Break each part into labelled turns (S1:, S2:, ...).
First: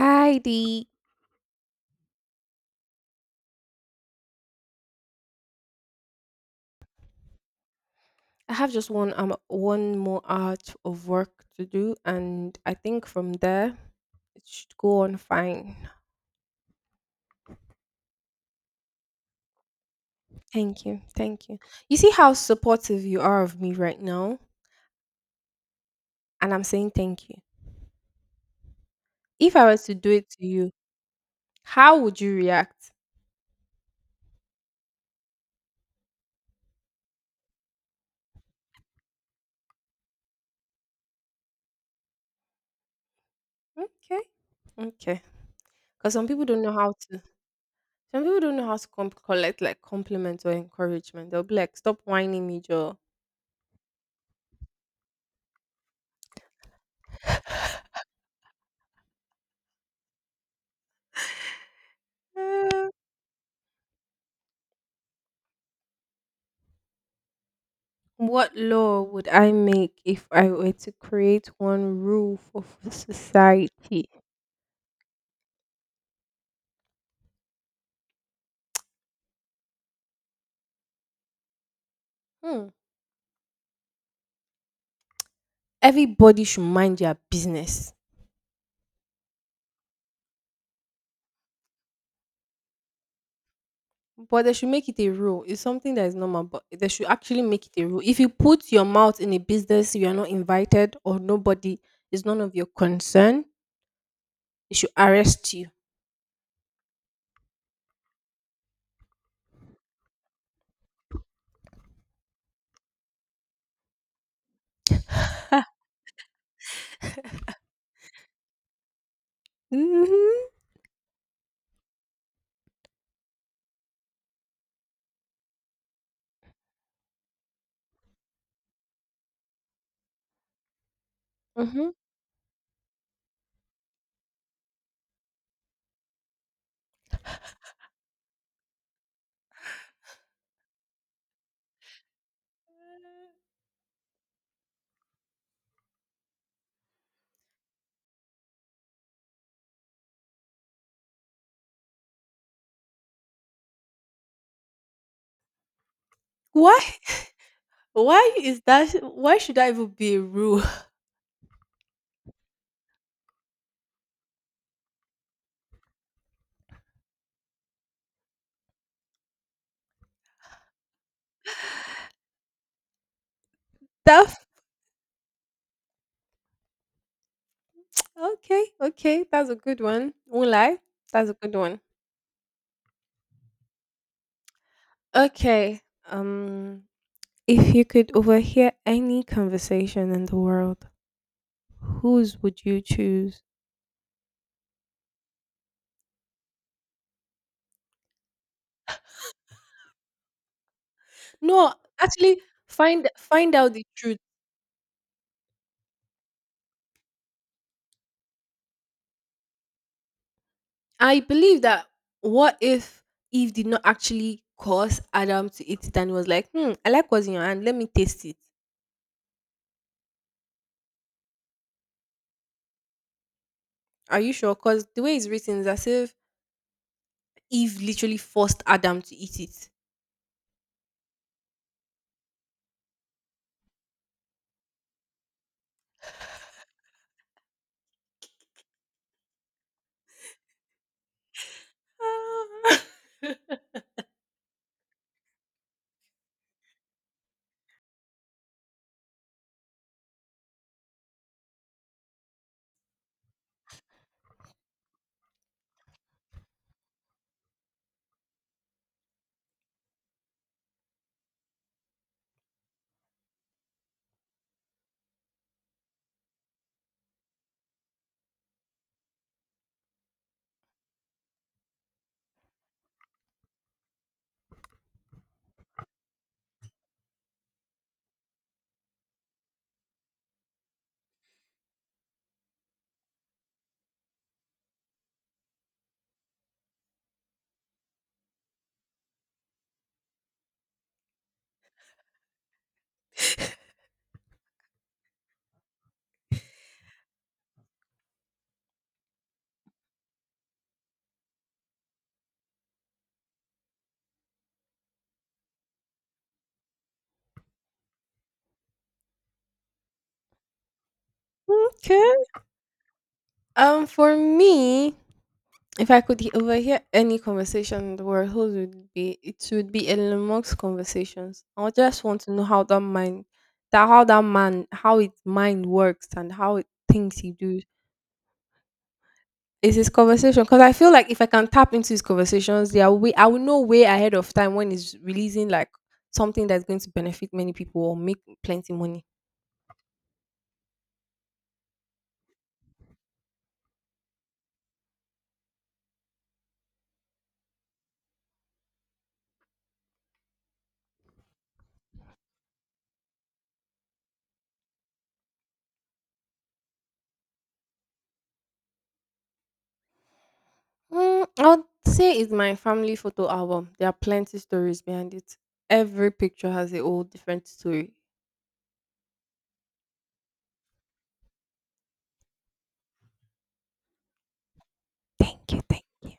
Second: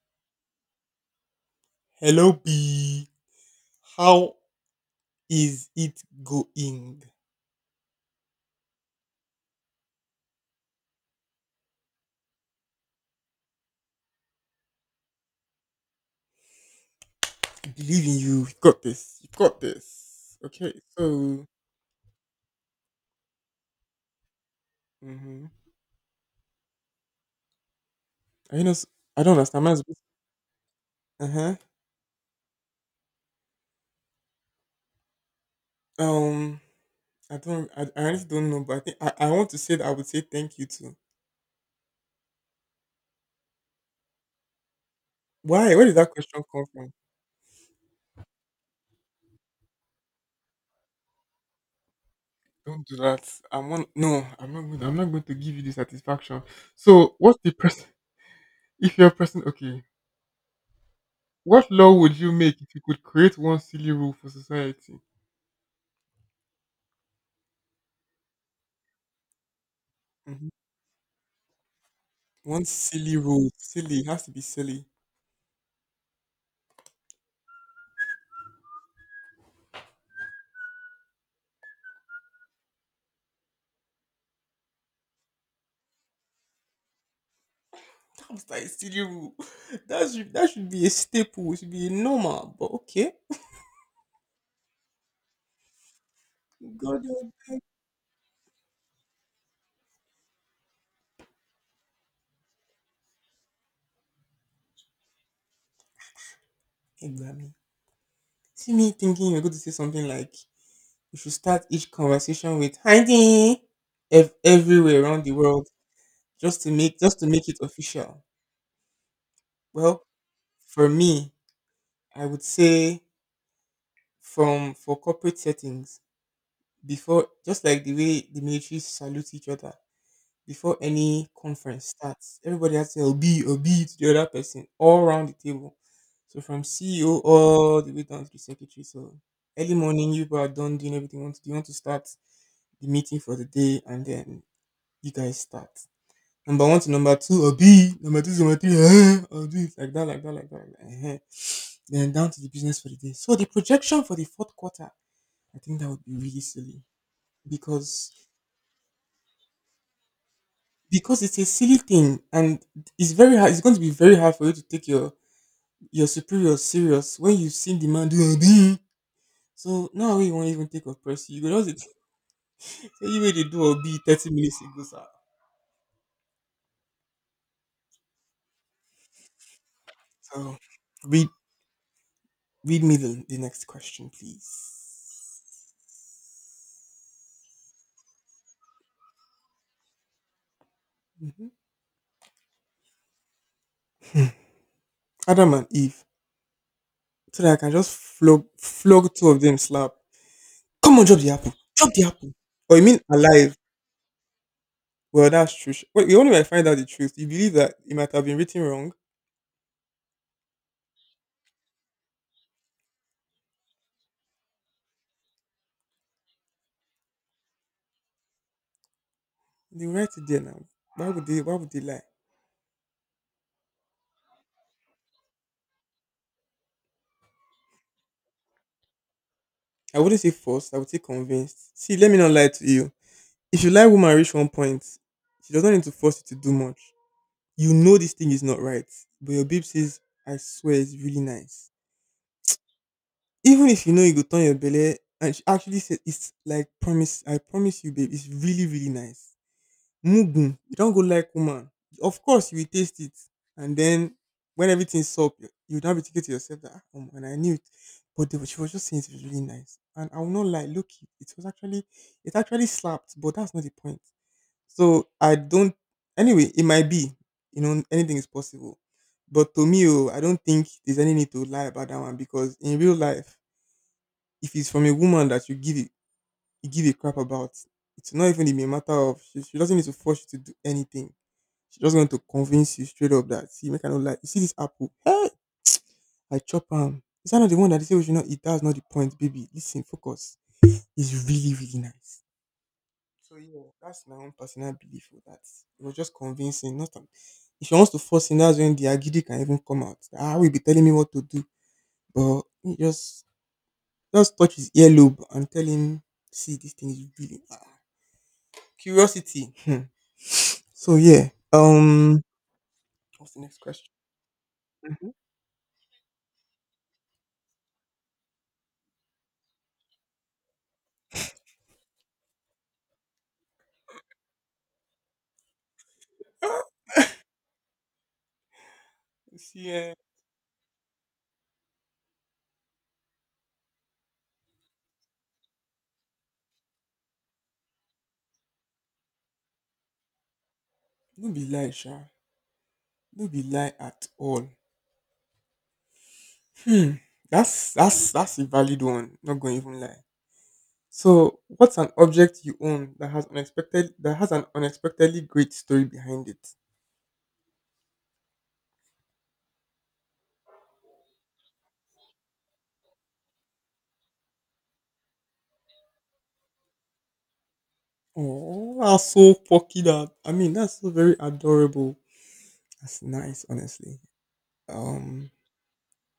S1: Hi Dee,
S2: Hello, B. How is it going?
S1: I have just one more hour of work to do, and I think from there it should go on fine.
S2: I believe in you. You've got this. You've got this. Okay,
S1: Thank you,
S2: so
S1: thank you. You see how supportive you are of me right now,
S2: mm-hmm.
S1: and I'm saying thank you.
S2: I you know s- I don't
S1: If
S2: understand.
S1: I
S2: Mine's
S1: was to do it to you,
S2: uh huh.
S1: how would you react?
S2: Um, I don't. I honestly don't know, but I think I want to say that I would say thank you too.
S1: Okay, okay.
S2: Why? Where did that
S1: Because some
S2: question
S1: people don't
S2: come
S1: know
S2: from?
S1: how to. Some people don't know how to collect like compliments or encouragement. They'll be like, "Stop whining me,
S2: Don't do
S1: Joe."
S2: that. I'm on. No, I'm not. Going I'm not going to give you the satisfaction. So, what's the person? If you're a person, okay. What law would you make if you could create one silly rule for society?
S1: What law would I make if I were to create one rule
S2: One
S1: for f-
S2: silly rule. Silly. It
S1: society?
S2: has to be silly.
S1: Hmm. Everybody should mind their business,
S2: That was like a silly rule. That should be a staple. It should be a normal. But okay.
S1: but they should make it a rule. It's something that is normal, but they
S2: God,
S1: should
S2: you-
S1: actually make it a rule. If you put your mouth in a business you are not invited or nobody is none of your concern, they should arrest you.
S2: hey, Grammy. See me thinking you're going to say something like, you should start each conversation with Heidi everywhere around the
S1: hmm
S2: world just to make it official. Well, for me, I would say from for corporate settings before just like the way the military salute each other before any conference
S1: hmm
S2: starts. Everybody has to tell B or B to the other person all around the table. So from CEO all the way down to the secretary. So early morning, you people are done doing everything you want to do. You want to start the meeting for the day, and then you guys start. Number one to number two, or B, number two to number three, eh, or do it like that, like that, like that. Like that. Eh, eh. Then down to the business for the day. So the projection for the fourth quarter, I think that would be really
S1: Why?
S2: silly because
S1: Why is that? Why should that even be a rule?
S2: it's a silly thing and it's going to be very hard for you to take your superior serious when you have seen the man do obi, so now we won't even take of press you go just, say you way they do obi 30
S1: That
S2: minutes ago sir.
S1: Okay, okay, that's a good one. Won't
S2: So
S1: lie,
S2: read
S1: that's a good one.
S2: read me the next question please.
S1: Okay, um, if you could overhear any conversation in the world,
S2: Hmm,
S1: whose would you choose?
S2: adam and eve, so that I can just flog two of them slap. Come on, drop the apple,
S1: No,
S2: drop the apple.
S1: actually,
S2: Or you mean
S1: find
S2: alive?
S1: find out the truth.
S2: Well, that's true. Sh- Wait, you only might find out the truth. You believe that it might have been written wrong.
S1: I believe that what if Eve did not actually cause Adam to eat it and was like, hmm, I like what's in your hand. Let me taste it.
S2: They write it there now. Why would they? Why would they lie?
S1: Are you sure? Because the way it's written is as if Eve literally forced Adam to eat it.
S2: I wouldn't say forced. I would say convinced. See, let me not lie to you. If you lie, woman, reach one point, she doesn't need to force you to do much. You know this thing is not right, but your babe says, "I swear, it's really nice."
S1: Uh,
S2: Even if you know you go turn your belly, and she actually says, "It's like promise. I promise you, babe. It's really, really nice." Mugun. You don't go like woman. Of course you will taste it. And then when everything's up, you now be thinking to yourself that and I knew it. But they, were- she was just saying it was really nice. And I will not lie, look it was actually it actually slapped, but that's not the point. So I don't anyway, it might be, you know, anything is possible. But to me, oh, I don't think there's any need to lie about that one because in real life, if it's from a woman that you give it you give a crap about. It's not even in a matter of she doesn't need to force you to do anything. She's just going to convince you straight up that see, make I not like you see this apple. Hey, I chop. Is that not the one that they say we should not eat? That's not the point, baby. Listen, focus. It's really, really nice. So yeah, that's my own personal belief for that. It was just convincing, not if she wants to force him, that's when the agidi can even come out. Ah, will be telling me what to do. But he just touch his earlobe and tell him, see, this thing is really ah. Curiosity. So yeah.
S1: okay.
S2: What's the next question?
S1: For me,
S2: Mhm.
S1: if I could overhear any conversation in the world, whose would be it would be Elon Musk's conversations. I just want to know how that mind, that how that man, how his mind works and how
S2: Ah,
S1: it thinks he do.
S2: you see,
S1: Is his
S2: eh,
S1: conversation because I feel like if I can tap into his conversations, there we I will know way ahead of time when he's releasing like something that's going to benefit many people or make plenty money.
S2: no be lie, sha. No be lie at all. Hmm. That's a valid one. Not going to even lie. So, what's an object you own that has an unexpectedly great story behind it?
S1: Mm, I would say it's my family photo album. There are plenty stories behind it. Every picture has a whole different story.
S2: Oh, that's so fucking. That. I mean, that's so very adorable. That's nice, honestly. Um,
S1: Thank you.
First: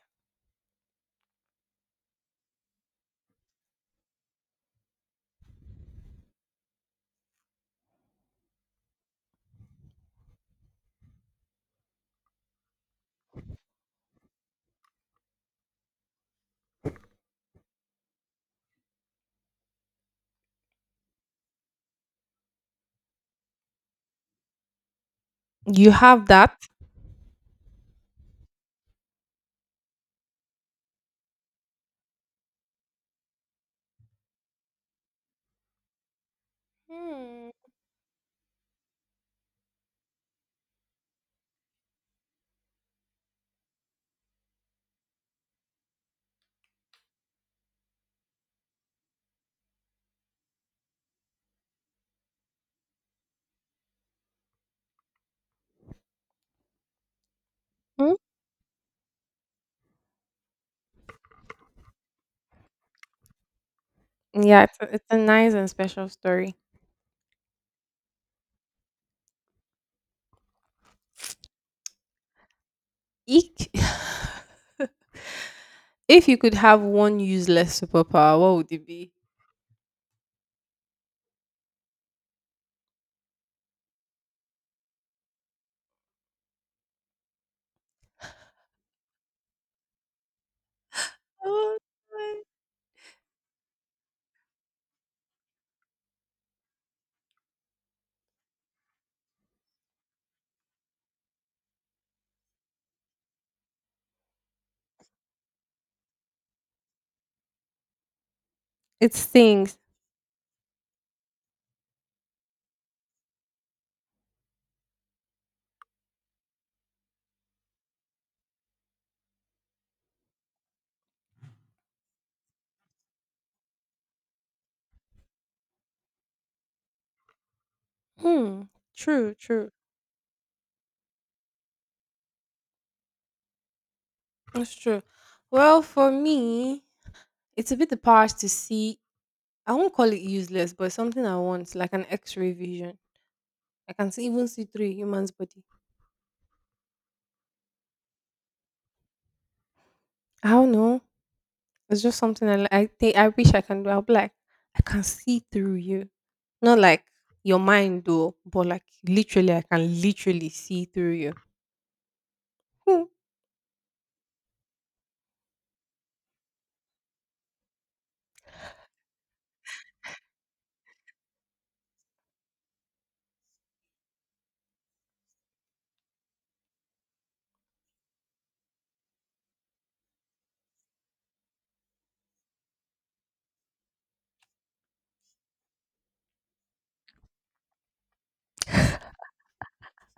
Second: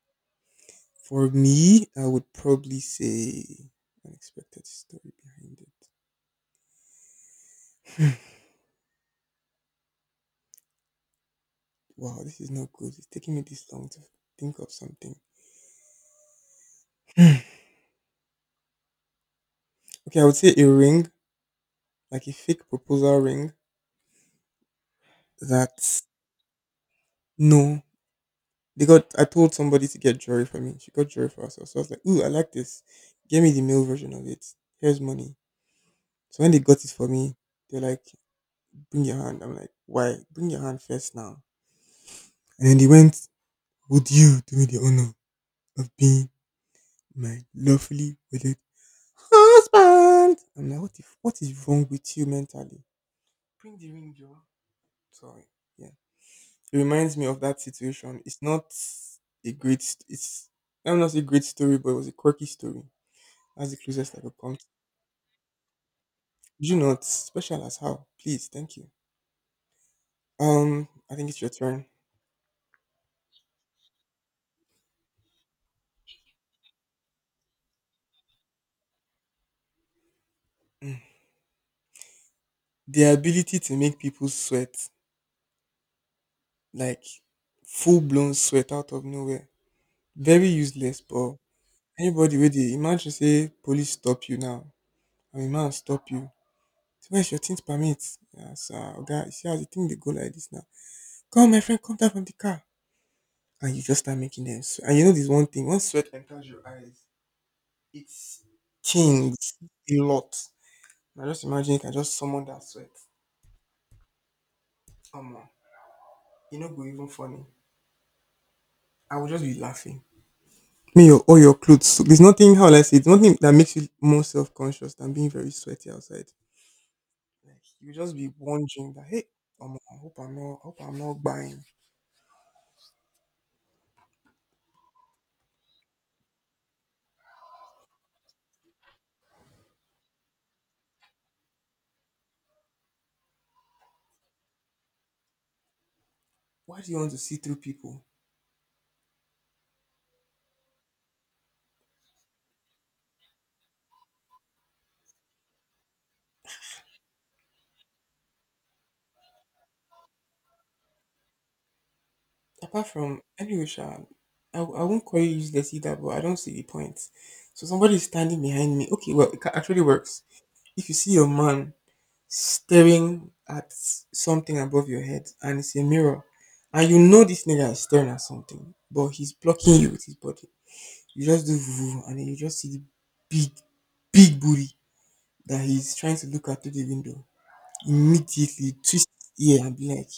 S2: for me, I would probably say unexpected story behind it. Wow, this is not good. It's taking me this long to think of something. Okay, I would say a ring, like a fake proposal ring. That
S1: You have that?
S2: no, they got. I told somebody to get jewelry for me. She got jewelry for herself. So I was like, "Ooh, I like this. Give me the male version of it. Here's money." So when they got it for me,
S1: Hmm.
S2: they're like, "Bring your hand." I'm like, "Why? Bring your hand first now." And then they went, "Would you do me the honor of being my lovely wedded husband?" I'm like, "What? If, what is wrong with you mentally? Bring the ring, Joe. Sorry. Yeah." It reminds me of that
S1: Hmm?
S2: situation. It's I'm not a great story, but it was a quirky story. That's the closest I could come to.
S1: Yeah, it's a nice and special story.
S2: Do not special as how. Please, thank you. I think it's your turn.
S1: Eek. if you could have one useless superpower, what would it be?
S2: Mm. The ability to make people sweat, like full blown sweat out of nowhere. Very useless, but
S1: Oh,
S2: anybody
S1: man.
S2: with it, imagine say police stop you now. I mean man stop you. So where's your things permit? Yeah, sir. Okay, you see how the thing they go like this now. Come, my friend, come down from the car. And you just start making them sweat. And you know this one thing, once sweat enters your eyes, it
S1: It
S2: stings
S1: stings.
S2: a lot. Now just imagine you can just summon that sweat. Come on. You know go even funny. I will just be laughing. Me, your all your clothes. So there's nothing how will I say it's nothing that makes you more self conscious than being very sweaty outside. Like you just be
S1: Hmm.
S2: wondering that hey,
S1: True.
S2: I hope I'm not buying.
S1: That's true. Well, for me, it's a bit the power to see I won't call it useless, but something I want, like an X-ray vision. I can see even see through a human's body.
S2: Why do you want to see through people?
S1: I don't know. It's just something I li- I think I wish I can do. I'll be like, I can see through you, not like your mind though, but like literally, I can literally see through you.
S2: Apart
S1: Hmm.
S2: from anyway, Sha, I won't call you useless either, but I don't see the point. So somebody is standing behind me. Okay, well, actually works. If you see your man staring at something above your head and it's a mirror, and you know this nigga is staring at something, but he's blocking you with his body, you just do voo, and then you just see the big, big booty that he's trying to look at through the window. Immediately twist his ear and be like,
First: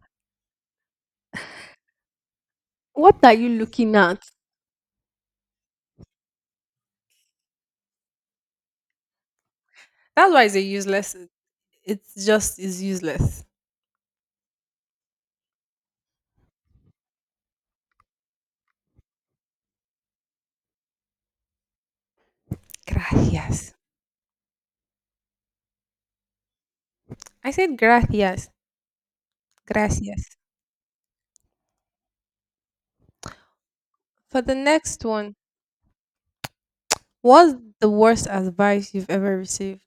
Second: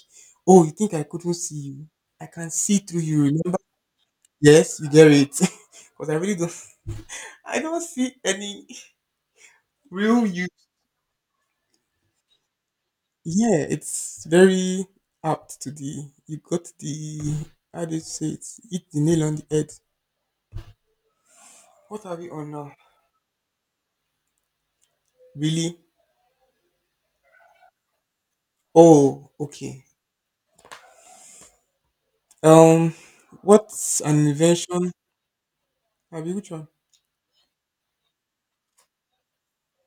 S2: oh, you think I couldn't see you? I can see through
S1: What are
S2: you.
S1: you looking at?
S2: Yes, you get it. Because I don't see any real
S1: That's why it's a
S2: use.
S1: useless. It's just is useless.
S2: Yeah, it's very apt to the, you got the, how do you say it? Hit the nail on the head. What are we on now?
S1: Gracias.
S2: Really?
S1: I said gracias.
S2: Oh, okay.
S1: Gracias.
S2: Um, what's an
S1: For the
S2: invention?
S1: next one,
S2: Have you which one?
S1: what's the worst advice you've ever received?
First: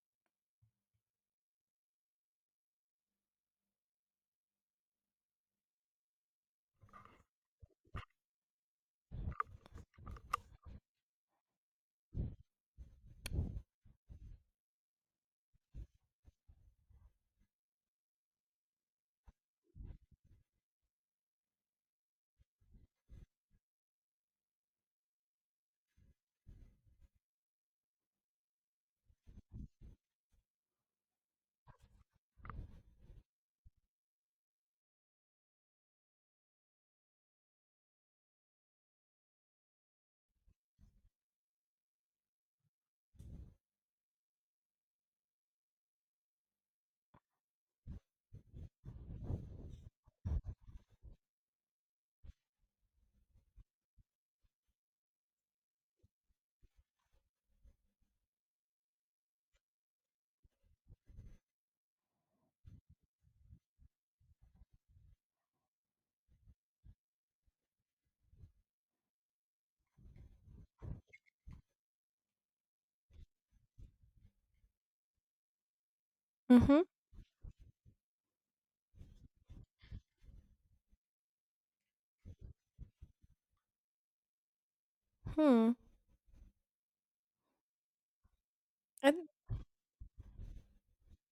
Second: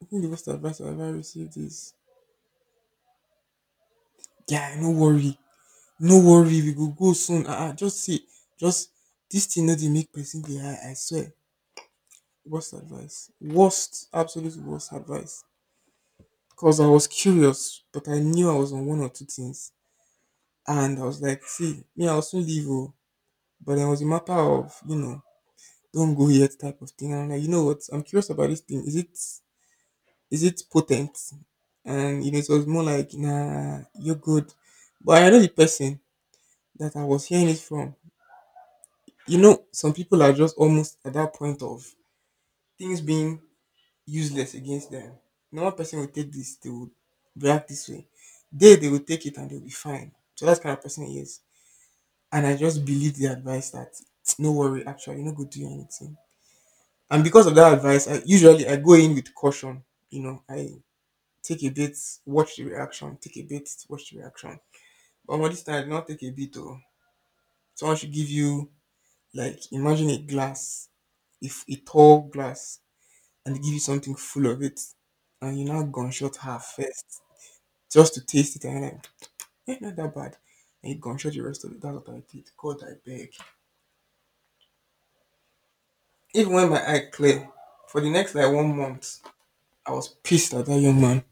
S2: I think the best advice I've ever received is, yeah, no worry, we go go soon. Ah, just see, just this thing no dey make person dey high. I swear, worst advice. Absolute worst advice. Because I was curious, but I knew I was on one or two things. And I was like, see, me, I'll soon leave. Oh. But then it was a matter of, you know, don't go yet type of thing. And I'm like, you know what? I'm curious about this thing. Is it potent? And you know, it was more like, nah, you're good. But I know the person that I was hearing it from. You know, some people are just almost at that point of things being useless against them. Normal person will take this, they will react this way. They will take it and they'll be fine. So that's the kind of person he is. And I just believe the advice that no worry, actually, no go do anything. And because of that advice, I go in with caution. You know, I take a bit, watch the reaction, take a bit, watch the reaction. But on this time, I did not take a bit though. Someone should give you like imagine a glass, if a tall glass, and they give you something full of it, and you now gunshot her
S1: Mm-hmm.
S2: first just to taste it and I'm like, eh, not that bad. And it gone shut the rest of it. That's what I did. God, I beg.
S1: Hmm.
S2: Even when my eye clear, for the next like one
S1: And
S2: month, I was pissed at that young man.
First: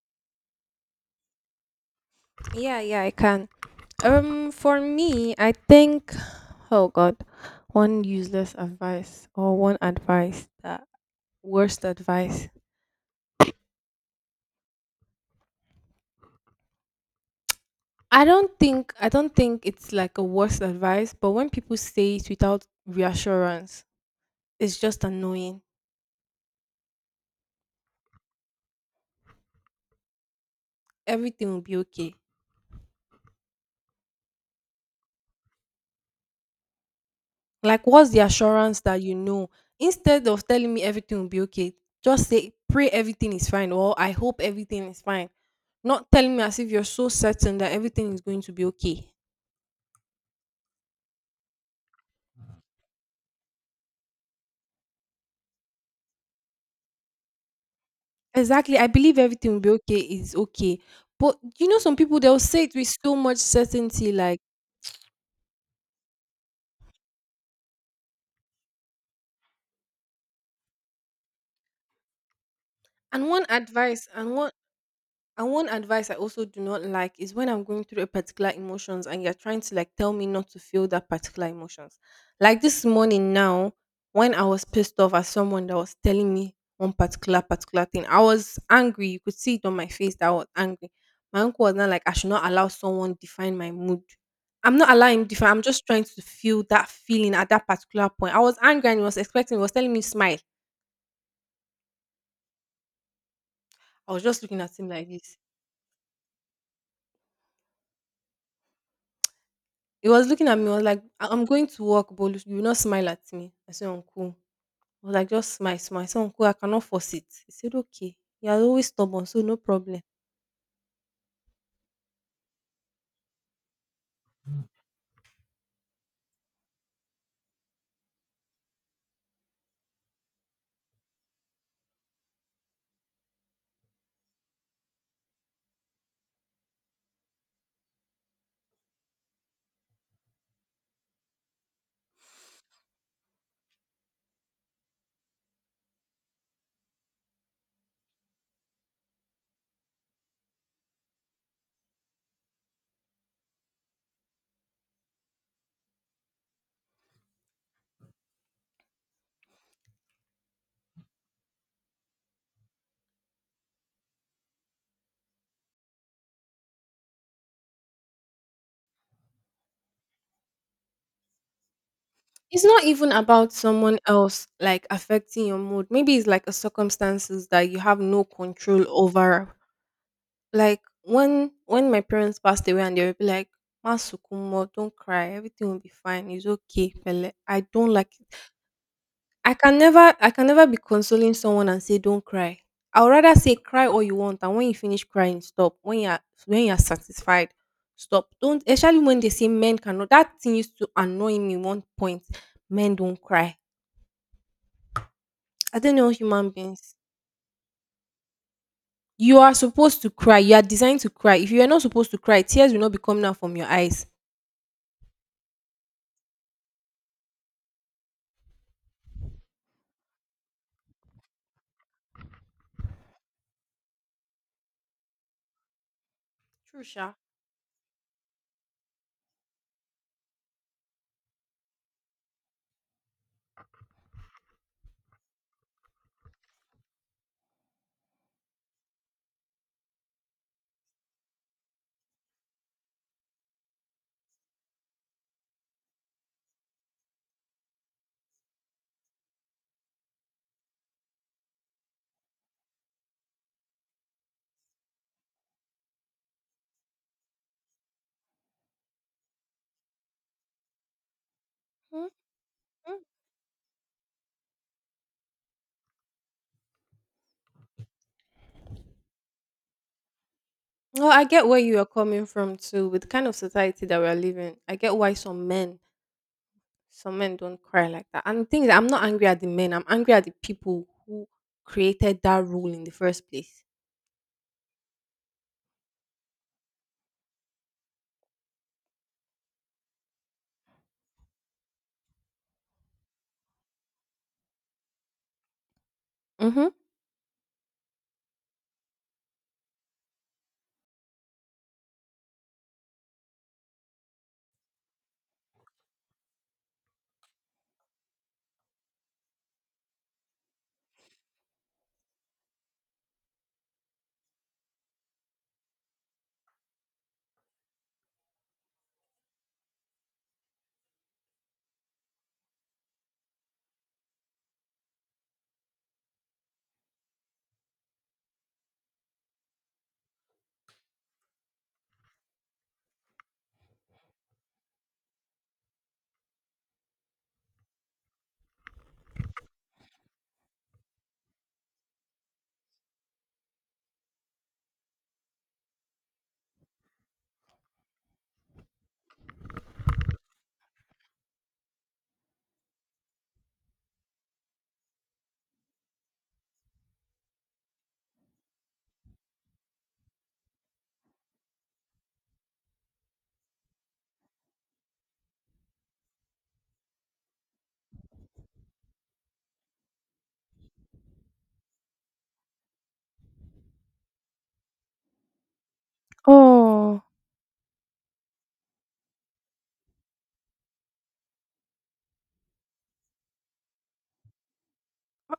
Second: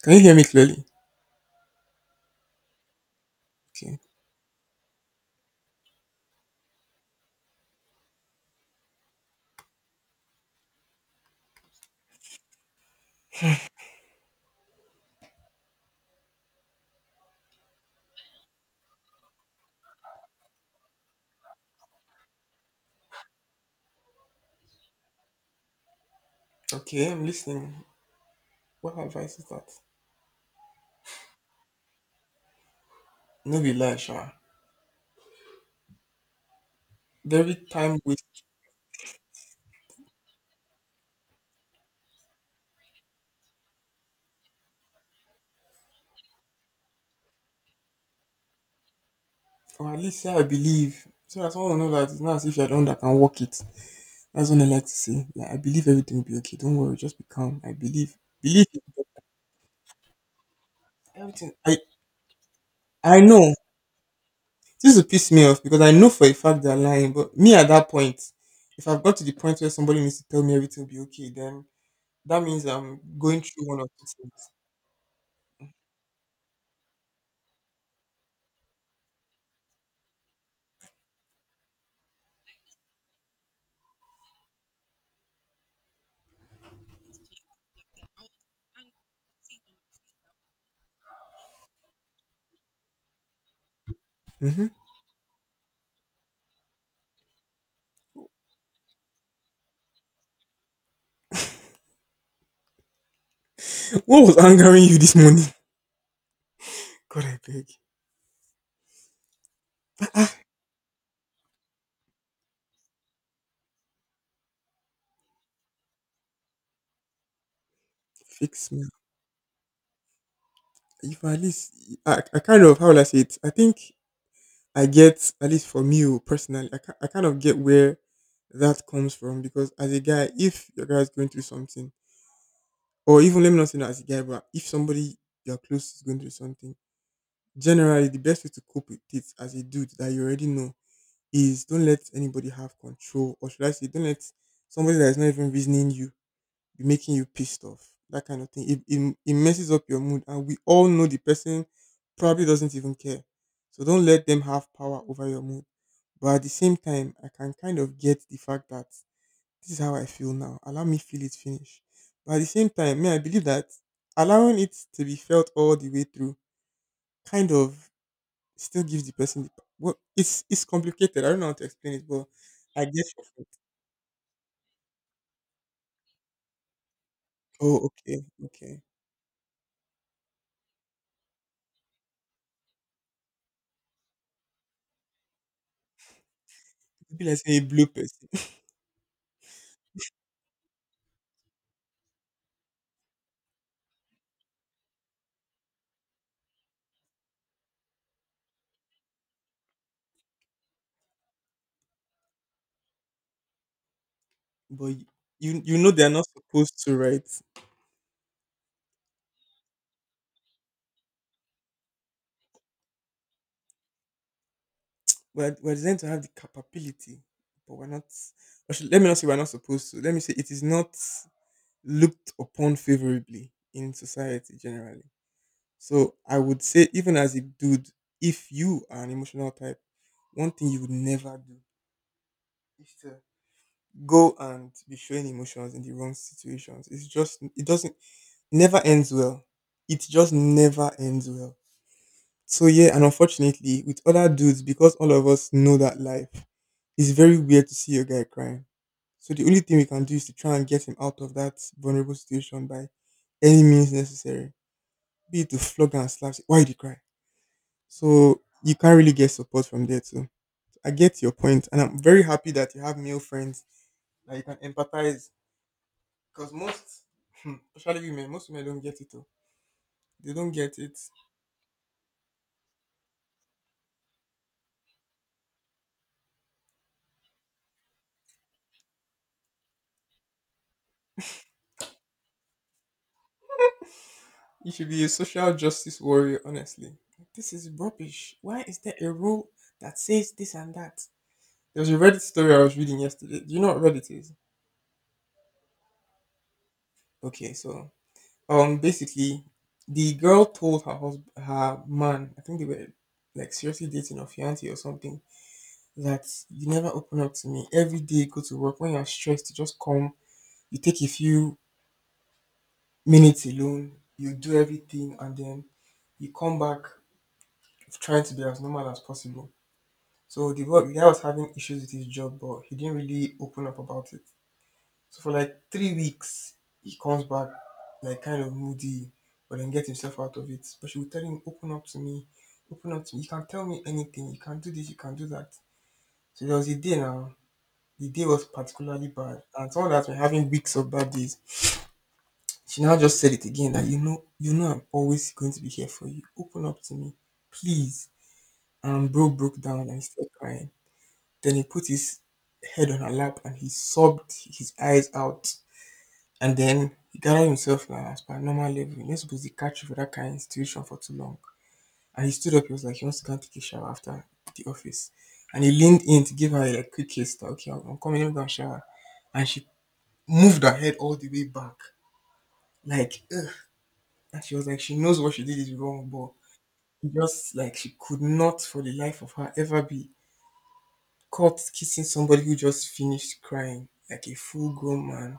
S2: Can you hear me clearly?
S1: yeah, yeah, I can.
S2: Okay.
S1: For me, I think, oh God, one useless advice or one advice that worst advice. I don't think it's like a worst advice, but when people say it without reassurance, it's just annoying.
S2: Okay, I'm listening. What advice is that?
S1: Everything will be okay.
S2: No be lie, Sha. Every
S1: Like,
S2: time
S1: what's
S2: we
S1: the assurance that you know? Instead of telling me everything will be okay, just say pray everything is fine or I hope everything is fine. Not telling me as if you're so certain that everything is going to be okay.
S2: or at least say I believe, so that someone will know that it's not as if you're the one that can walk it. That's what I like to say. Like, I believe everything will be okay. Don't worry, just be calm. I believe. Believe
S1: Exactly.
S2: it.
S1: I believe everything will be okay is okay. But
S2: Everything.
S1: you know, some people they'll say it with so
S2: I
S1: much
S2: know
S1: certainty, like
S2: this will piss me off because I know for a fact they're lying. But me at that point, if I've got to the point where somebody needs to tell me everything will be okay, then that means I'm
S1: and
S2: going
S1: one
S2: through one of
S1: advice and
S2: two
S1: one And one advice I also do not like is when I'm going through a particular emotions and you're trying to like tell me not to feel that particular emotions. Like this morning now, when I was pissed off at someone that was telling me one particular thing, I was angry. You could see it on my face that I was angry. My uncle was not like I should not allow someone define my mood.
S2: things. Hmm.
S1: I'm not allowing him define. I'm just trying to feel that feeling at that particular point. I was angry and he was expecting. He was telling me smile. I was
S2: What was
S1: just looking at
S2: angering
S1: him
S2: you
S1: like
S2: this
S1: this.
S2: morning? God, I beg,
S1: He was looking at me, was like, "I'm going to work, but you will not smile at me. I said, Uncle. I was like, just smile, smile. I said, Uncle, I cannot force it. He said, Okay. You are
S2: fix me.
S1: always stubborn, so no problem."
S2: If at least I kind of, how will I say it? I think I get, at least for me, oh, personally, I kind of get where that comes from, because as a guy, if your guy is going through something, or even, let me not say that, as a guy, but if somebody you're close is going through something, generally the best way to cope with it as a dude that you already know is don't let anybody have control, or should I say, don't let somebody that is not even reasoning you be making you pissed off. That kind of thing, it messes up your mood, and we all know the person probably doesn't even care. So don't let them have power over your mood. But at the same time, I can kind of get the fact that this is how I feel now, allow me feel it finish. But at the same time may I believe that allowing it to be felt all the way through kind of still gives the person the power. Well, it's complicated. I don't know how to explain it, but
S1: It's
S2: I
S1: not
S2: guess,
S1: even about someone else like affecting your mood. Maybe it's like a circumstances that
S2: oh
S1: you have
S2: okay,
S1: no
S2: okay.
S1: control over. Like when my parents passed away and they would be like, Masukumo, don't cry, everything will be fine. It's okay,
S2: It could be
S1: fella.
S2: like
S1: I
S2: saying a blue
S1: don't like.
S2: person.
S1: I can never be consoling someone and say don't cry. I would rather say cry all you want and when you finish crying, stop. When you are satisfied, stop. Don't especially when they say men cannot that thing used to annoy me one point. Men don't cry.
S2: But you, you
S1: I
S2: know
S1: don't
S2: they
S1: know
S2: are not
S1: human
S2: supposed
S1: beings.
S2: to write.
S1: You are supposed to cry. You are designed to cry. If you are not supposed to cry, tears will not be coming out from your eyes.
S2: We're designed to have the capability, but we're not, or should, let me not say we're not supposed to. Let me say it is not looked upon favorably in society generally. So I would
S1: True,
S2: say,
S1: Sha.
S2: even as a dude, if you are an emotional type, one thing you would never do is to go and be showing emotions in the wrong situations. It's just, it never ends well. It just never ends well. So yeah, and unfortunately with other dudes, because all of us know that life, it's very weird to see a guy crying. So the only thing we can do is to try and get him out of that vulnerable situation by any means necessary. Be it to flog and slap, say, why did you cry? So you can't really get support from there too. I get your point, and I'm very happy that you have
S1: Mhm.
S2: male friends that you can empathize. Because most, especially women, most women don't get it. Though. They don't get it.
S1: Well, I get where you are coming from too, with the kind of society that we are living. I get why some men. Some men don't cry like that. And the thing is, I'm not angry at the men. I'm angry at the people who created that rule in the first place.
S2: You should be a social justice warrior, honestly. This is rubbish. Why is there a rule that says this and that? There was a Reddit story I was reading yesterday. Do you know what Reddit is?
S1: Mm-hmm.
S2: Okay, so basically, the girl told her husband, her man, I think they were like seriously dating or fiance or something, that you never open up to me. Every day, go to work. When you're stressed, you just come. You take a few minutes alone, you do everything, and then you come back trying to be as normal as possible. So the boy, the guy was having issues with his job, but he didn't really open up about it. So for like 3 weeks, he comes back like kind of moody, but then gets himself out of it. But she would tell him, "Open up to me, open up to me. You can tell me anything. You can do this. You can do that." So there was a day now. The day was particularly bad, and someone that's been having weeks of bad days, she now just said it again that, you know, I'm always going to be here for you. Open up to me, please. And bro broke down and started crying. Then he put his head on her lap and he sobbed his eyes out. And then he gathered himself now as per normal level. You're not supposed to catch you for that kind of situation for too long. And he stood up, he was like, he wants to go and take a shower after the office. And he leaned in to give her a like, quick kiss that, okay, I'm coming, let me go and shower. And she moved her head all the way back. Like, ugh. And she was like, she knows what she did is wrong, but
S1: Oh,
S2: just like she could not for the life of her ever be caught kissing somebody who just finished crying, like a full grown man.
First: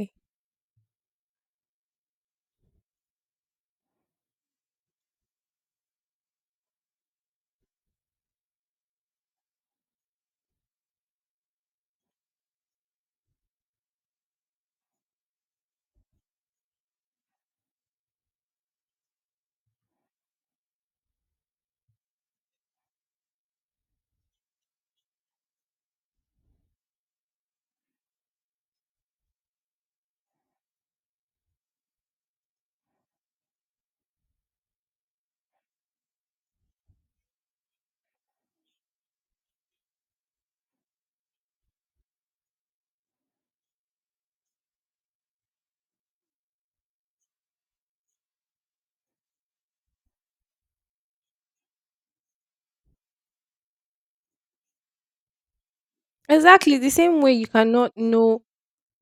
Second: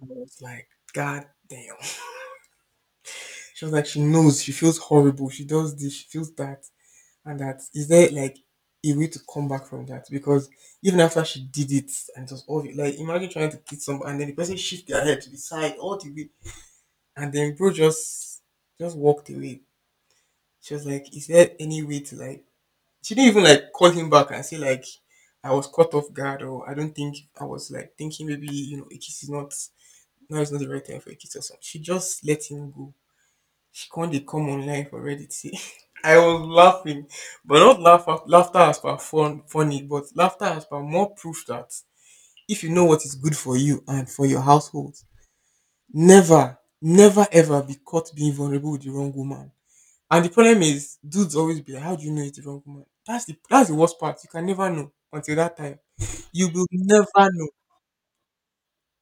S2: I was like, God damn. She was like, she knows, she feels horrible, she does this, she feels that, and that. Is there like a way to come back from that? Because even after she did it, and it was obvious, like imagine trying to kiss somebody and then the person shift their head to the side all the way, and then bro just walked away. She was like, is there any way to like, she didn't even like call him back and say like, I was caught off guard, or I don't think, I was like thinking maybe, a kiss is not, now is not the right time for a kiss or something. She just let him go. She can't they come online for Reddit. See? I was laughing, but not laughter as per funny, but laughter as per more proof that if you know what is good for you and for your household, never, never ever be caught being vulnerable with the wrong woman. And the problem is dudes always be like, "How do you know it's the wrong woman?" That's the worst part. You can never know until that time. You will
S1: Exactly the
S2: never
S1: same way
S2: know.
S1: you cannot know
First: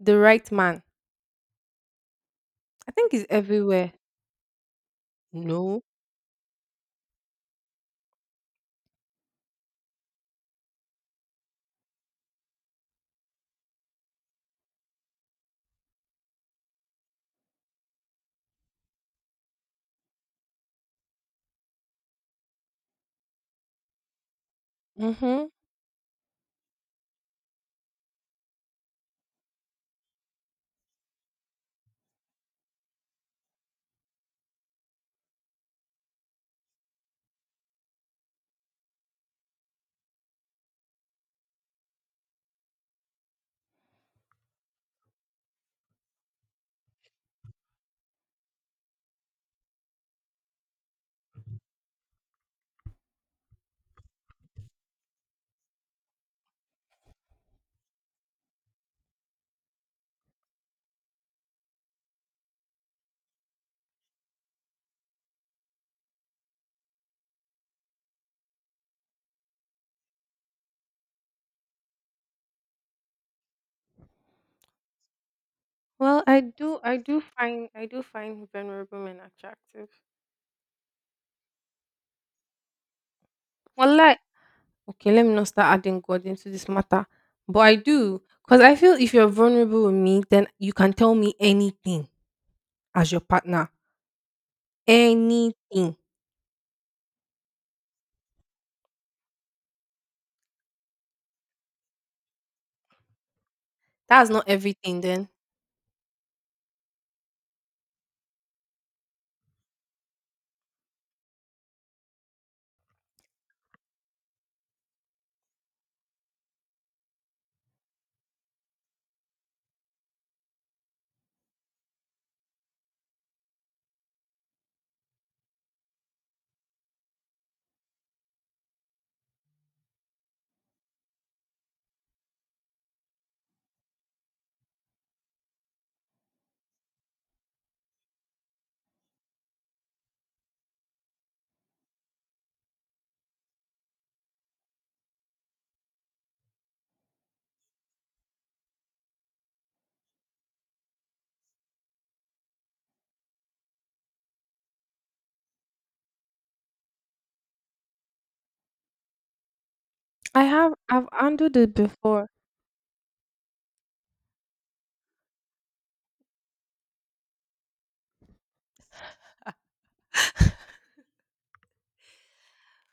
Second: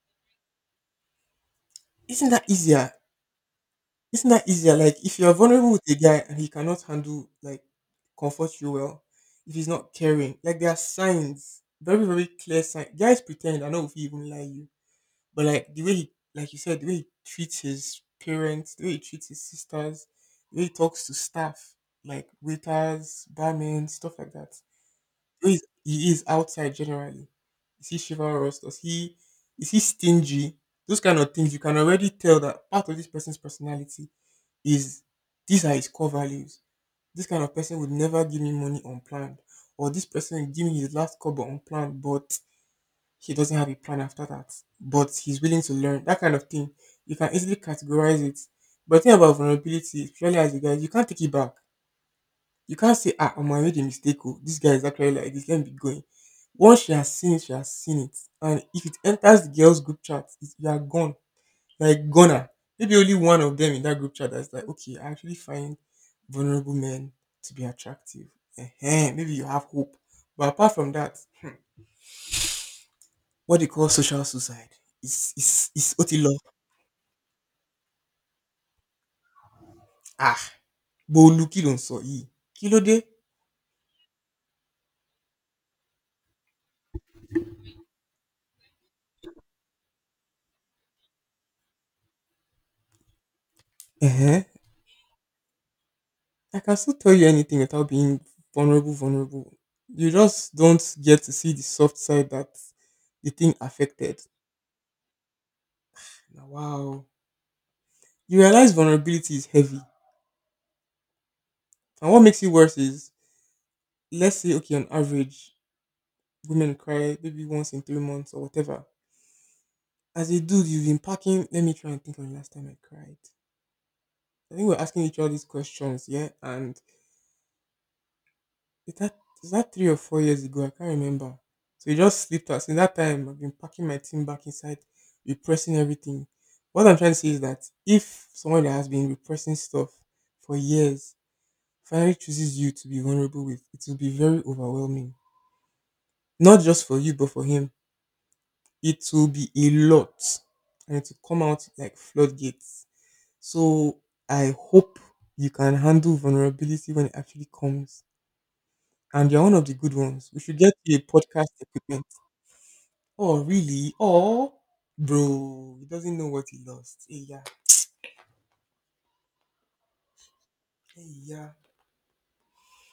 S1: the right man.
S2: Isn't that
S1: I
S2: easier?
S1: think it's everywhere.
S2: Isn't that easier? Like if you're vulnerable
S1: No.
S2: with a guy and he cannot handle like comfort you well, if he's not caring, like there are signs, very very clear signs. Guys pretend. I know if he even lie you, but like the way he, like you said, the way he treats his parents, the way he treats his sisters, the way he talks to staff, like waiters, barmen, stuff like that.
S1: Mm-hmm.
S2: He is, he is outside generally. Is he chivalrous? Does he, is he stingy? Those kind of things, you can already tell that part of this person's personality is, these are his core values. This kind of person would never give me money unplanned, or this person give me his last cover unplanned, but he doesn't have a plan after that. But he's willing to learn, that kind of thing. You can easily categorize it. But the thing about vulnerability, especially as a guy, you can't take it back. You can't say, ah, Omo, I made a mistake. Oh, this guy is actually like this. Let me be going. Once she has seen it, she has seen it. And if it enters the girls' group chat, it's, you are gone. Like, goner. Maybe only one of them in that group chat that's like, okay, I actually find vulnerable men to be attractive. Maybe you have hope. But apart from that, what they call social suicide is
S1: Well,
S2: otilo.
S1: I do. I do find vulnerable men attractive.
S2: Ah, but look, you don't saw e. Kilo
S1: Well, like okay, let me not start adding God into this matter, but I do because I feel if you're vulnerable with me, then you can tell me anything as your partner.
S2: de.
S1: Anything.
S2: I can still tell you anything without being vulnerable. You just don't get to see the soft side that the thing affected.
S1: That's not everything then.
S2: Now, wow. You realize vulnerability is heavy. And what makes it worse is, let's say, okay, on average, women cry maybe once in 3 months or whatever. As a dude, you've been packing. Let me try and think of the last time I cried. I think we're asking each other these questions, yeah? And is that, 3 or 4 years ago? I can't remember. So it just slipped us. In that time, I've been packing my team back inside, repressing everything. What I'm trying to say is that if someone that has been repressing stuff for years finally chooses you to be vulnerable with, it will be very overwhelming. Not just for you, but for him. It will be a lot. And it will come out like floodgates. So I hope you can handle vulnerability when it actually comes. And you're one of the good ones. We
S1: I
S2: should get
S1: have
S2: you
S1: I've
S2: a podcast
S1: handled it
S2: equipment.
S1: before.
S2: Oh, really? Oh, bro, he doesn't know what he lost. Hey, yeah. Hey, yeah.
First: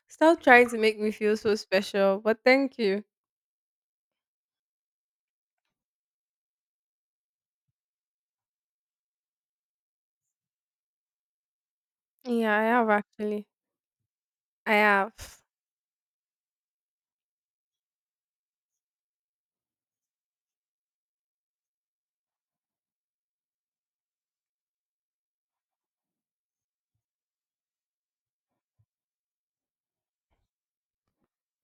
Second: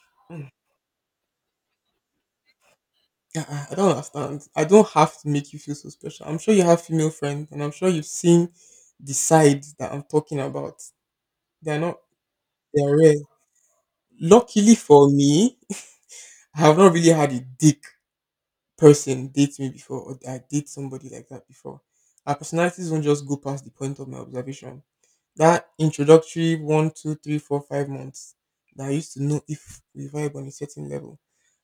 S1: Stop
S2: Mm.
S1: trying to make me feel so special, but thank you.
S2: Uh-uh, I don't understand. I don't have to make you feel so special. I'm sure you have female friends, and I'm sure you've seen the sides that I'm talking about. They're not,
S1: Yeah, I have
S2: they're rare.
S1: actually.
S2: Luckily
S1: I
S2: for
S1: have.
S2: me, I have not really had a dick person date me before or I date somebody like that before. Our personalities won't just go past the point of my observation. That introductory one, two, three, four, 5 months that I used to know if we vibe on a certain level,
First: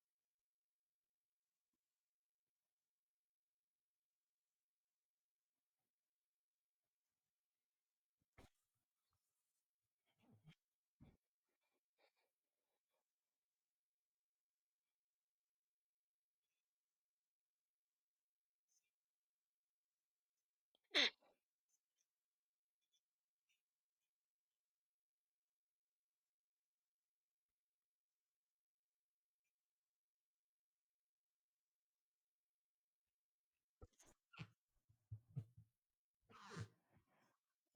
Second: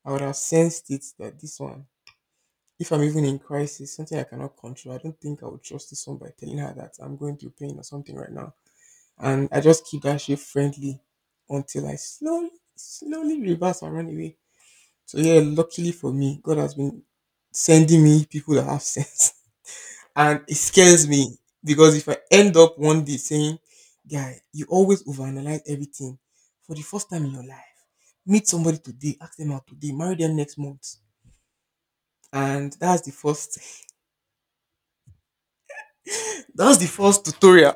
S2: I would have sensed it that this one, if I'm even in crisis, something I cannot control, I don't think I would trust this one by telling her that I'm going through pain or something right now. And I just keep that shit friendly until I slowly, slowly reverse and run away. So yeah, luckily for me, God has been sending me people that have sense. And it scares me because if I end up one day saying, guy, you always overanalyze everything for the first time in your life. Meet somebody today, ask them out today, marry them next month. And that's the first that's the first tutorial.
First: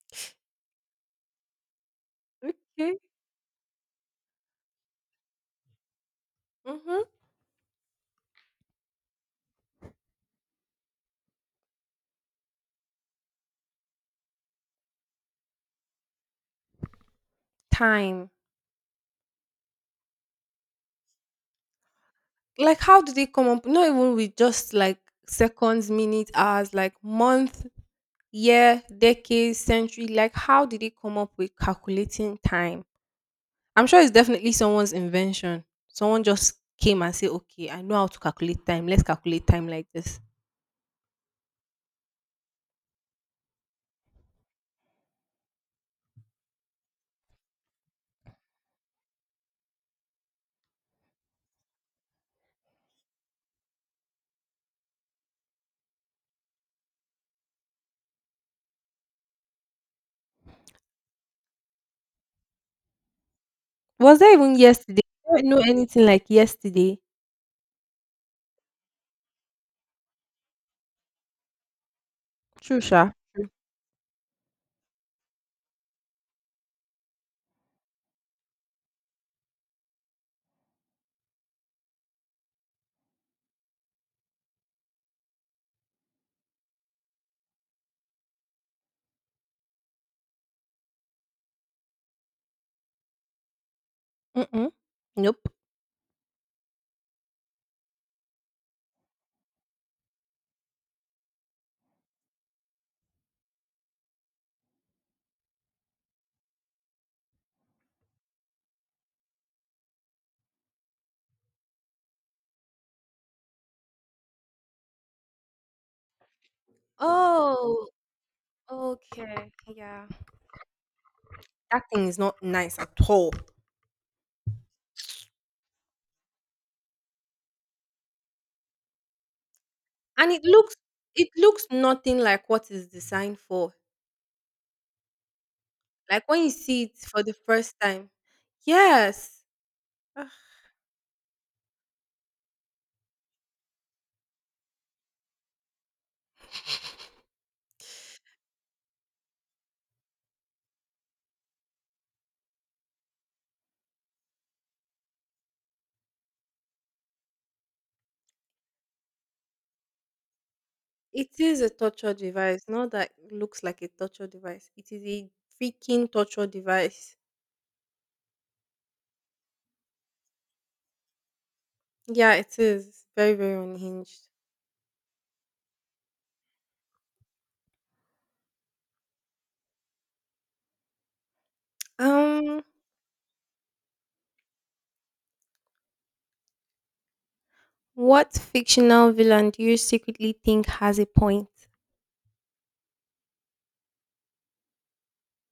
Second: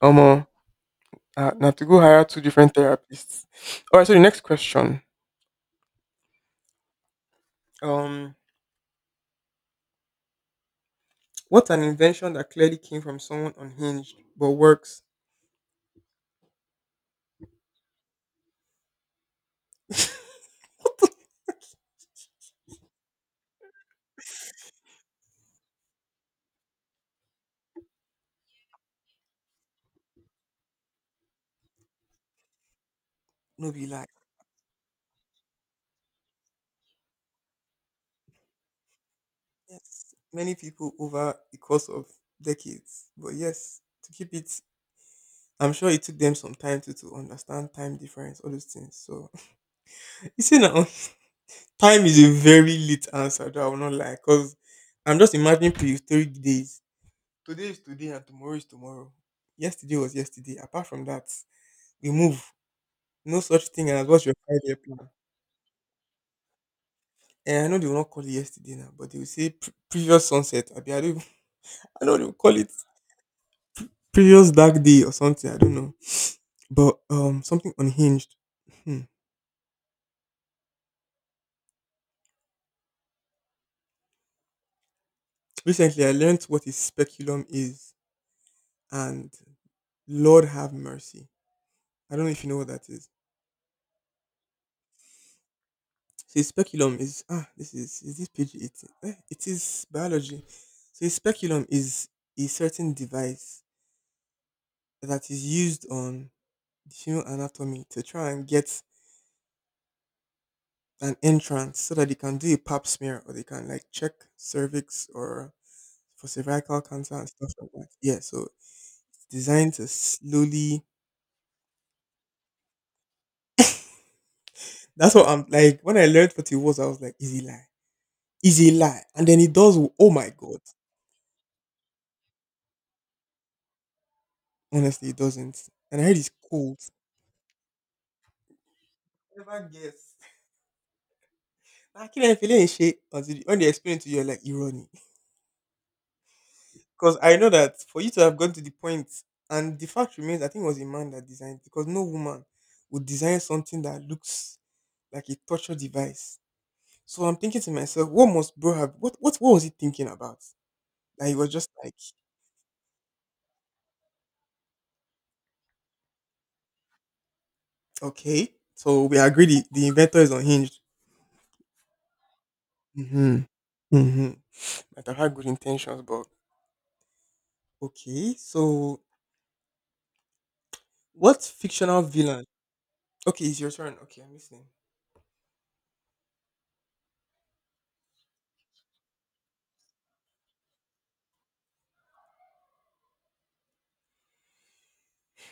S2: Um Now to go hire two different
S1: Okay.
S2: therapists. Alright, so the next question.
S1: Mm-hmm.
S2: Um what's an invention that clearly came from someone unhinged but works?
S1: Time. Like, how do they come up? Not even with just like seconds, minutes, hours, like month, year, decades, century. Like, how did they come up with calculating time?
S2: No be
S1: I'm sure
S2: lie.
S1: it's definitely someone's invention. Someone just came and said, okay, I know how to calculate time. Let's calculate time like
S2: Yes.
S1: this.
S2: Many people over the course of decades. But yes, to keep it, I'm sure it took them some time to understand time difference, all those things. So, you see now, time is a very late answer that I will not lie. Because I'm just imagining prehistoric days. Today is today and tomorrow is tomorrow. Yesterday was yesterday. Apart from that, we move. No such thing as
S1: Was
S2: what's
S1: that
S2: your
S1: even
S2: five-year
S1: yesterday?
S2: plan.
S1: I don't know anything like yesterday.
S2: And I know they will not call it yesterday now, but they will say previous sunset. I, don't, even- I know they will call it
S1: True, sha.
S2: previous dark day or something. I don't know. But something unhinged. Hmm. Recently, I learned what a speculum is, and Lord have mercy. I don't know if you know what that is.
S1: Mm-mm. Nope.
S2: So a speculum is ah, this is this page 18? Eh, it is biology. So a speculum is a certain device that is used on the human anatomy to try and get an entrance so that they can do a pap smear or they can like check cervix or for cervical cancer and stuff like
S1: Oh,
S2: that. Yeah, so it's
S1: okay.
S2: designed to
S1: Yeah.
S2: slowly.
S1: That thing is not nice at all.
S2: That's what I'm like. When I learned what it was, I was like, "Is he lie? Is he lie?" And then it does. Oh
S1: And
S2: my
S1: it
S2: god!
S1: looks it looks nothing like what it's designed for.
S2: Honestly, it doesn't. And I heard
S1: Like
S2: it's
S1: when you
S2: cold.
S1: see it for the first time. Yes.
S2: Never guess.
S1: Ugh.
S2: I can't feel any shit until when they explain to you, you're like irony. Because I know that for you to have gone to the point, and the fact remains, I think it was a man that designed. Because no woman would design something that looks like a torture device. So I'm thinking to myself, what must bro have? What was he thinking about? That he
S1: It
S2: was
S1: is
S2: just
S1: a
S2: like,
S1: torture device. Not that it looks like a torture device. It is a freaking torture device.
S2: okay, so we agreed the inventor is unhinged.
S1: Yeah, it is. Very,
S2: Mhm.
S1: very unhinged.
S2: Mhm. Might have had good intentions, but okay. So, what fictional villain?
S1: Um.
S2: Okay, it's your turn. Okay, I'm listening.
S1: What fictional villain do you secretly think has a point?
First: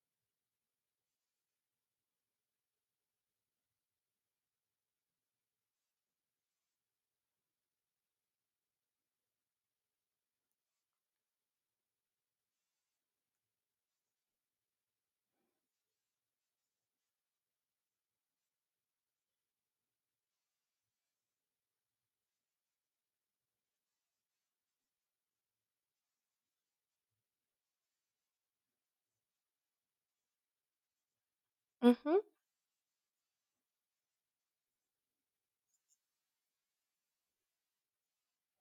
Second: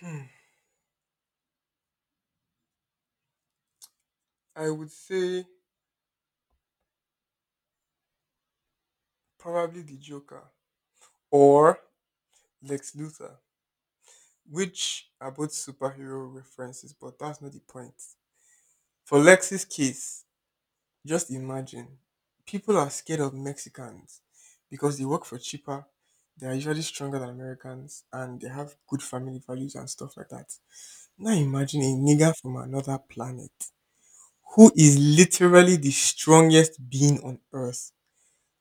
S2: Hmm. I would say probably the Joker or Lex Luthor, which are both superhero references, but that's not the point. For Lex's case, just imagine people are scared of Mexicans because they work for cheaper, they are usually stronger than Americans, and they have good family values and stuff like that. Now imagine a
S1: Mm-hmm.
S2: nigger from another planet who is literally the strongest being on earth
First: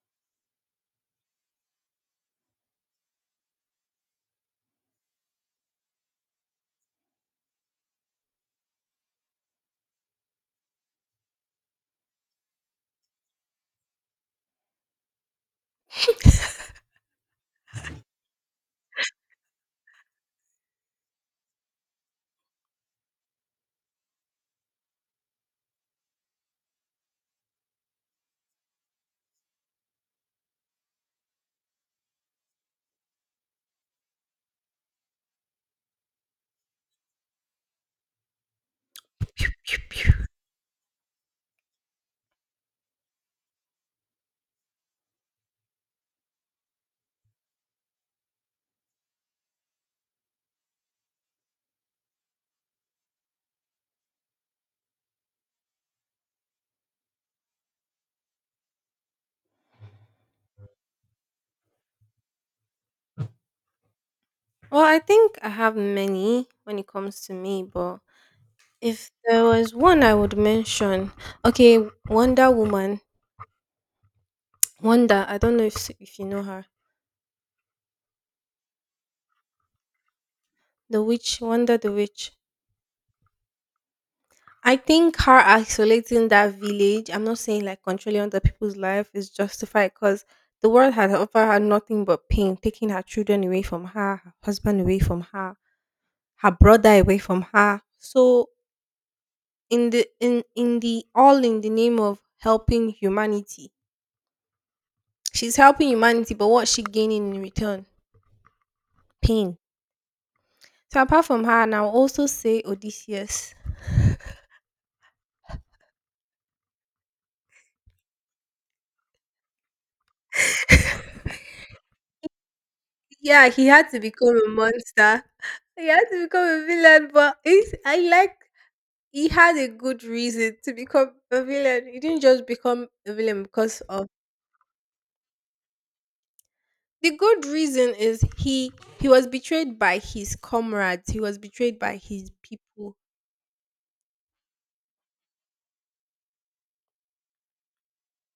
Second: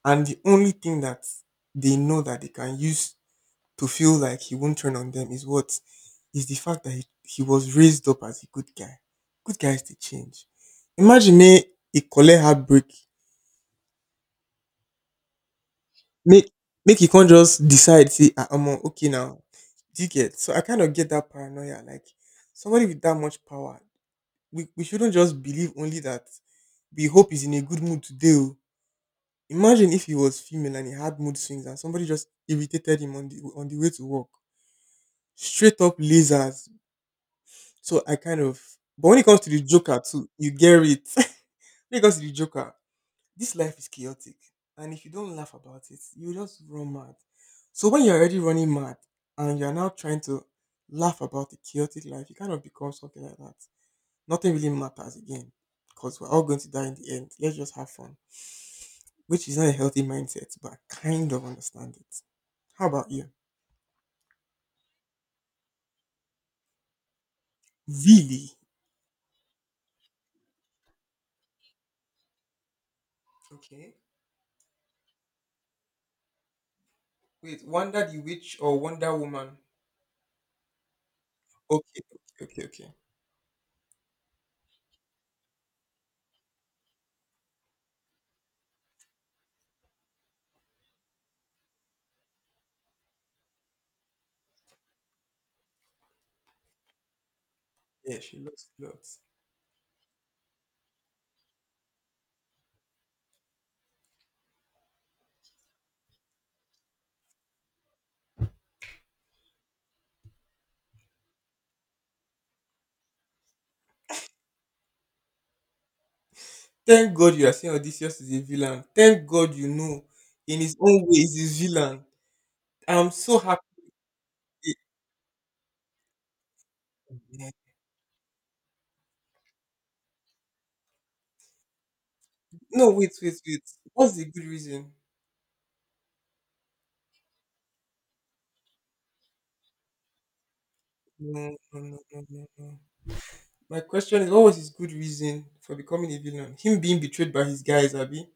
S2: and the only thing that they know that they can use to feel like he won't turn on them is what is the fact that he was raised up as a good guy. Good guys they change. Imagine me, a collect heartbreak. Make make he can't just decide say ah omo, okay now. Do you get so I kind of get that paranoia like somebody with that much power we shouldn't just believe only that we hope he's in a good mood today. Oh. Imagine if he was female and he had mood swings and somebody just irritated him on the way to work. Straight up lasers. So I kind of but when it comes to the Joker too, you get it. When it comes to the Joker, this life is chaotic. And if you don't laugh about it, you just run mad. So when you're already running mad and you're now trying to laugh about the chaotic life, you kind of become something like that. Nothing really matters again because we're all going to die in the end. Let's just have fun, which is not a healthy mindset, but I kind of understand it. How about you?
S1: Well, I think I have many when it comes to me, but
S2: Really?
S1: if there was one I would mention, okay, Wonder Woman.
S2: Okay.
S1: Wonder, I don't know if you know her.
S2: Wait, Wonder the Witch or Wonder Woman?
S1: The witch, Wonder the
S2: Okay,
S1: witch.
S2: okay, okay, okay.
S1: I think her isolating that village, I'm not saying like controlling other people's life is justified because the world had offered her nothing but pain, taking her children away from her, her husband away from her, her brother away from her.
S2: Yeah, she
S1: So
S2: looks lots.
S1: in the all in the name of helping humanity. She's helping humanity, but what's she gaining in return? Pain. So apart from her, and I'll also say Odysseus.
S2: Thank God you are saying Odysseus is a villain. Thank God you know in his own way he's his villain. I'm so
S1: Yeah,
S2: happy.
S1: he had to become a monster. He had to become a villain, but
S2: Yeah.
S1: it's, I like he had a good reason to become a villain. He didn't just become
S2: No, wait,
S1: a
S2: wait,
S1: villain
S2: wait.
S1: because of
S2: What's the good reason?
S1: the good reason is he was betrayed by his comrades. He was
S2: No,
S1: betrayed
S2: no,
S1: by
S2: no, no,
S1: his
S2: no. no.
S1: people.
S2: My question is, what was his good reason for becoming a villain? Him being betrayed by his guys, Abby.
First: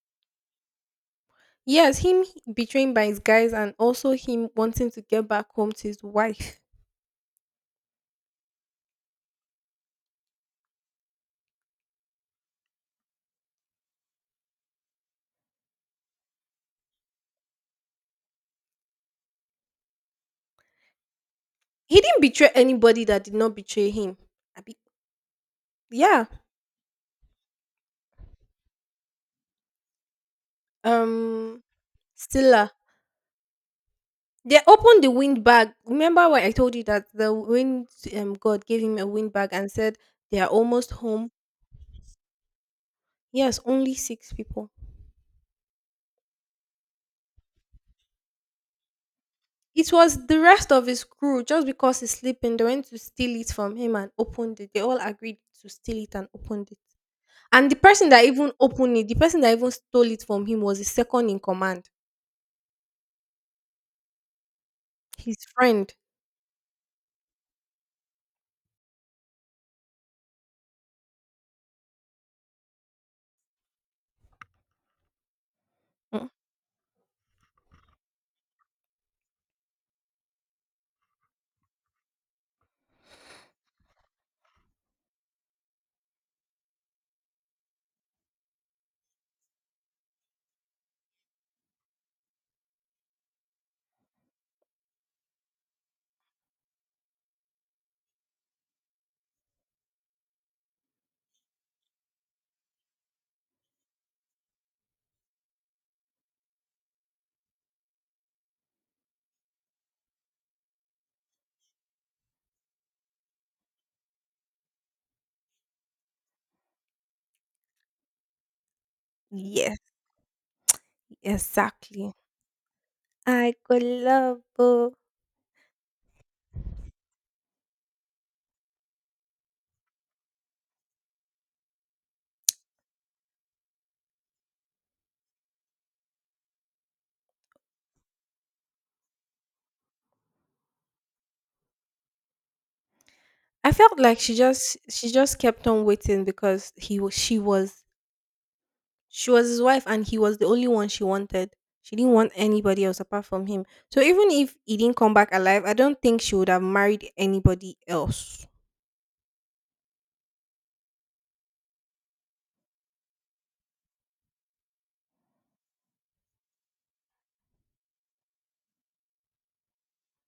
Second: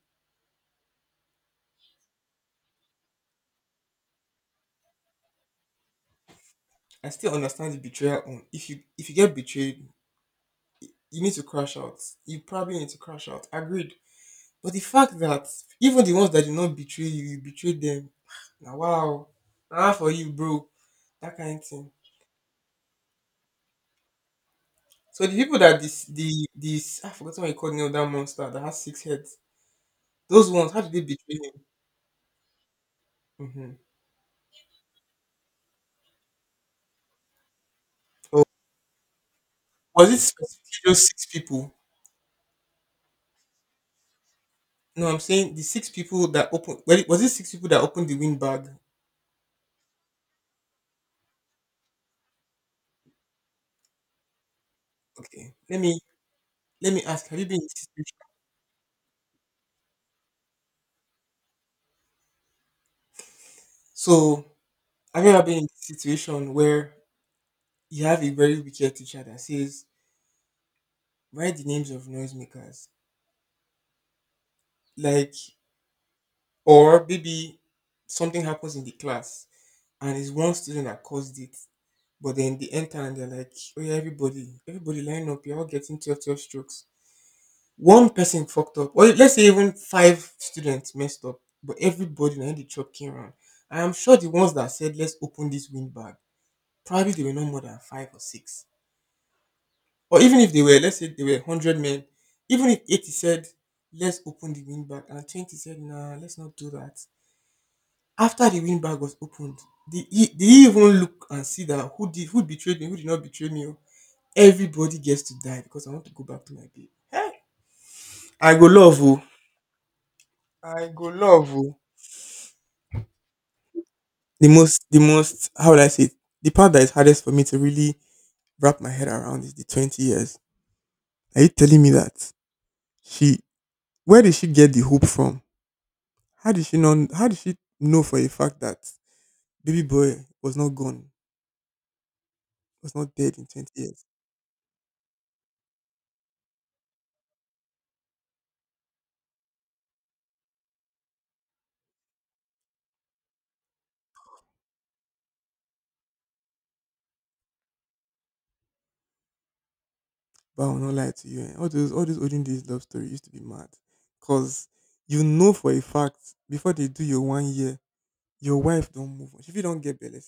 S1: Yes, him betraying by his guys and also him wanting to get back home to his wife.
S2: I still understand the betrayal. On if you get betrayed, you need to crash out. You probably need to crash out. Agreed. But the fact that even the ones that did not betray you, you betrayed them. Now, wow, ah for you, bro. That kind of thing.
S1: He didn't betray anybody that did not betray him. I
S2: So the people that this
S1: yeah.
S2: the this I forgot what you called Neil, that monster that has six heads. Those ones, how did they betray
S1: Um.
S2: him?
S1: Stilla.
S2: Hmm.
S1: They opened the wind bag. Remember when I told you that the wind
S2: Or
S1: god gave him a wind bag and said
S2: was it
S1: they are almost
S2: specifically those six
S1: home.
S2: people?
S1: Yes, only six people.
S2: No, I'm saying the six people that opened. Well, was it six people that opened the windbag?
S1: It was the rest of his crew. Just because he's sleeping, they went to steal it from him and opened it. They all agreed
S2: Okay.
S1: to
S2: Let me
S1: steal it and opened it.
S2: let me ask. Have you been in
S1: And the
S2: this
S1: person
S2: situation?
S1: that even opened it, the person that even stole it from him was his second in command,
S2: So have you
S1: his
S2: ever been in this
S1: friend.
S2: situation where you have a very wicked teacher that says write the names of noisemakers, like,
S1: Mm.
S2: or maybe something happens in the class and it's one student that caused it, but then they enter and they're like, oh yeah, everybody, everybody line up. You're all getting twelve strokes. One person fucked up or let's say even five students messed up, but everybody na him the chop came round. I am sure the ones that said let's open this windbag probably they were not more than five or six, or even if they were, let's say they were 100 men, even if 80 said let's open the windbag and 20 said nah let's not do that. After the windbag was opened, did he even look and see that who did, who betrayed me, who did not betray me o. Everybody gets to die because I want to go back to my babe, hey, I go love you.
S1: Yes,
S2: I go love o.
S1: exactly. I could love.
S2: The most how would I say it? The part that is hardest for me to really wrap my head around is the 20 years. Are you telling me that she where did she get the hope from? How did she know for a fact that baby boy was not gone, was not dead in 20
S1: I felt
S2: years?
S1: like she just kept on waiting because he was she was She was his wife and he was the only one she wanted. She didn't want anybody else apart from him. So even if he didn't come back alive, I don't think she would have married anybody else.
S2: But I will not lie to you. All those all these olden days love story used to be mad. Cause you know for a fact before they do your 1 year, your wife don't move on. If you don't get better,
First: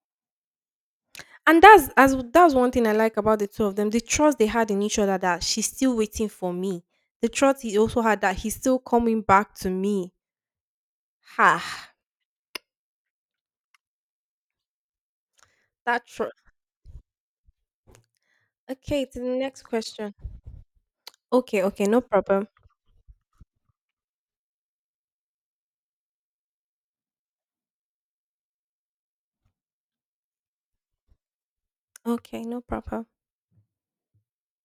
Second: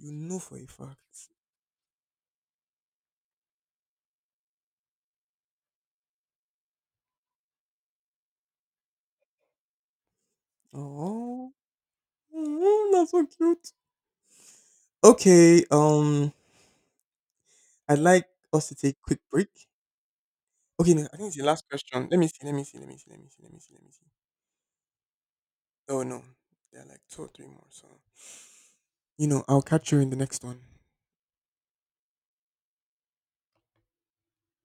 S2: you know for a fact.
S1: And that's as that's one thing I like about the two of them. The trust they had in each other that she's still waiting for me. The trust he also had that he's still coming back to me.
S2: Oh.
S1: Ha.
S2: Oh, that's so cute. Okay,
S1: That trust.
S2: I'd like us to take a
S1: Okay,
S2: quick
S1: to the
S2: break.
S1: next question.
S2: Okay, no, I think it's the
S1: Okay,
S2: last
S1: okay, no
S2: question. Let me see,
S1: problem.
S2: let me see, let me see, let me see, let me see, let me see. Oh no, there are like two or three more. So you know, I'll catch you in the next one.
S1: Okay, no problem.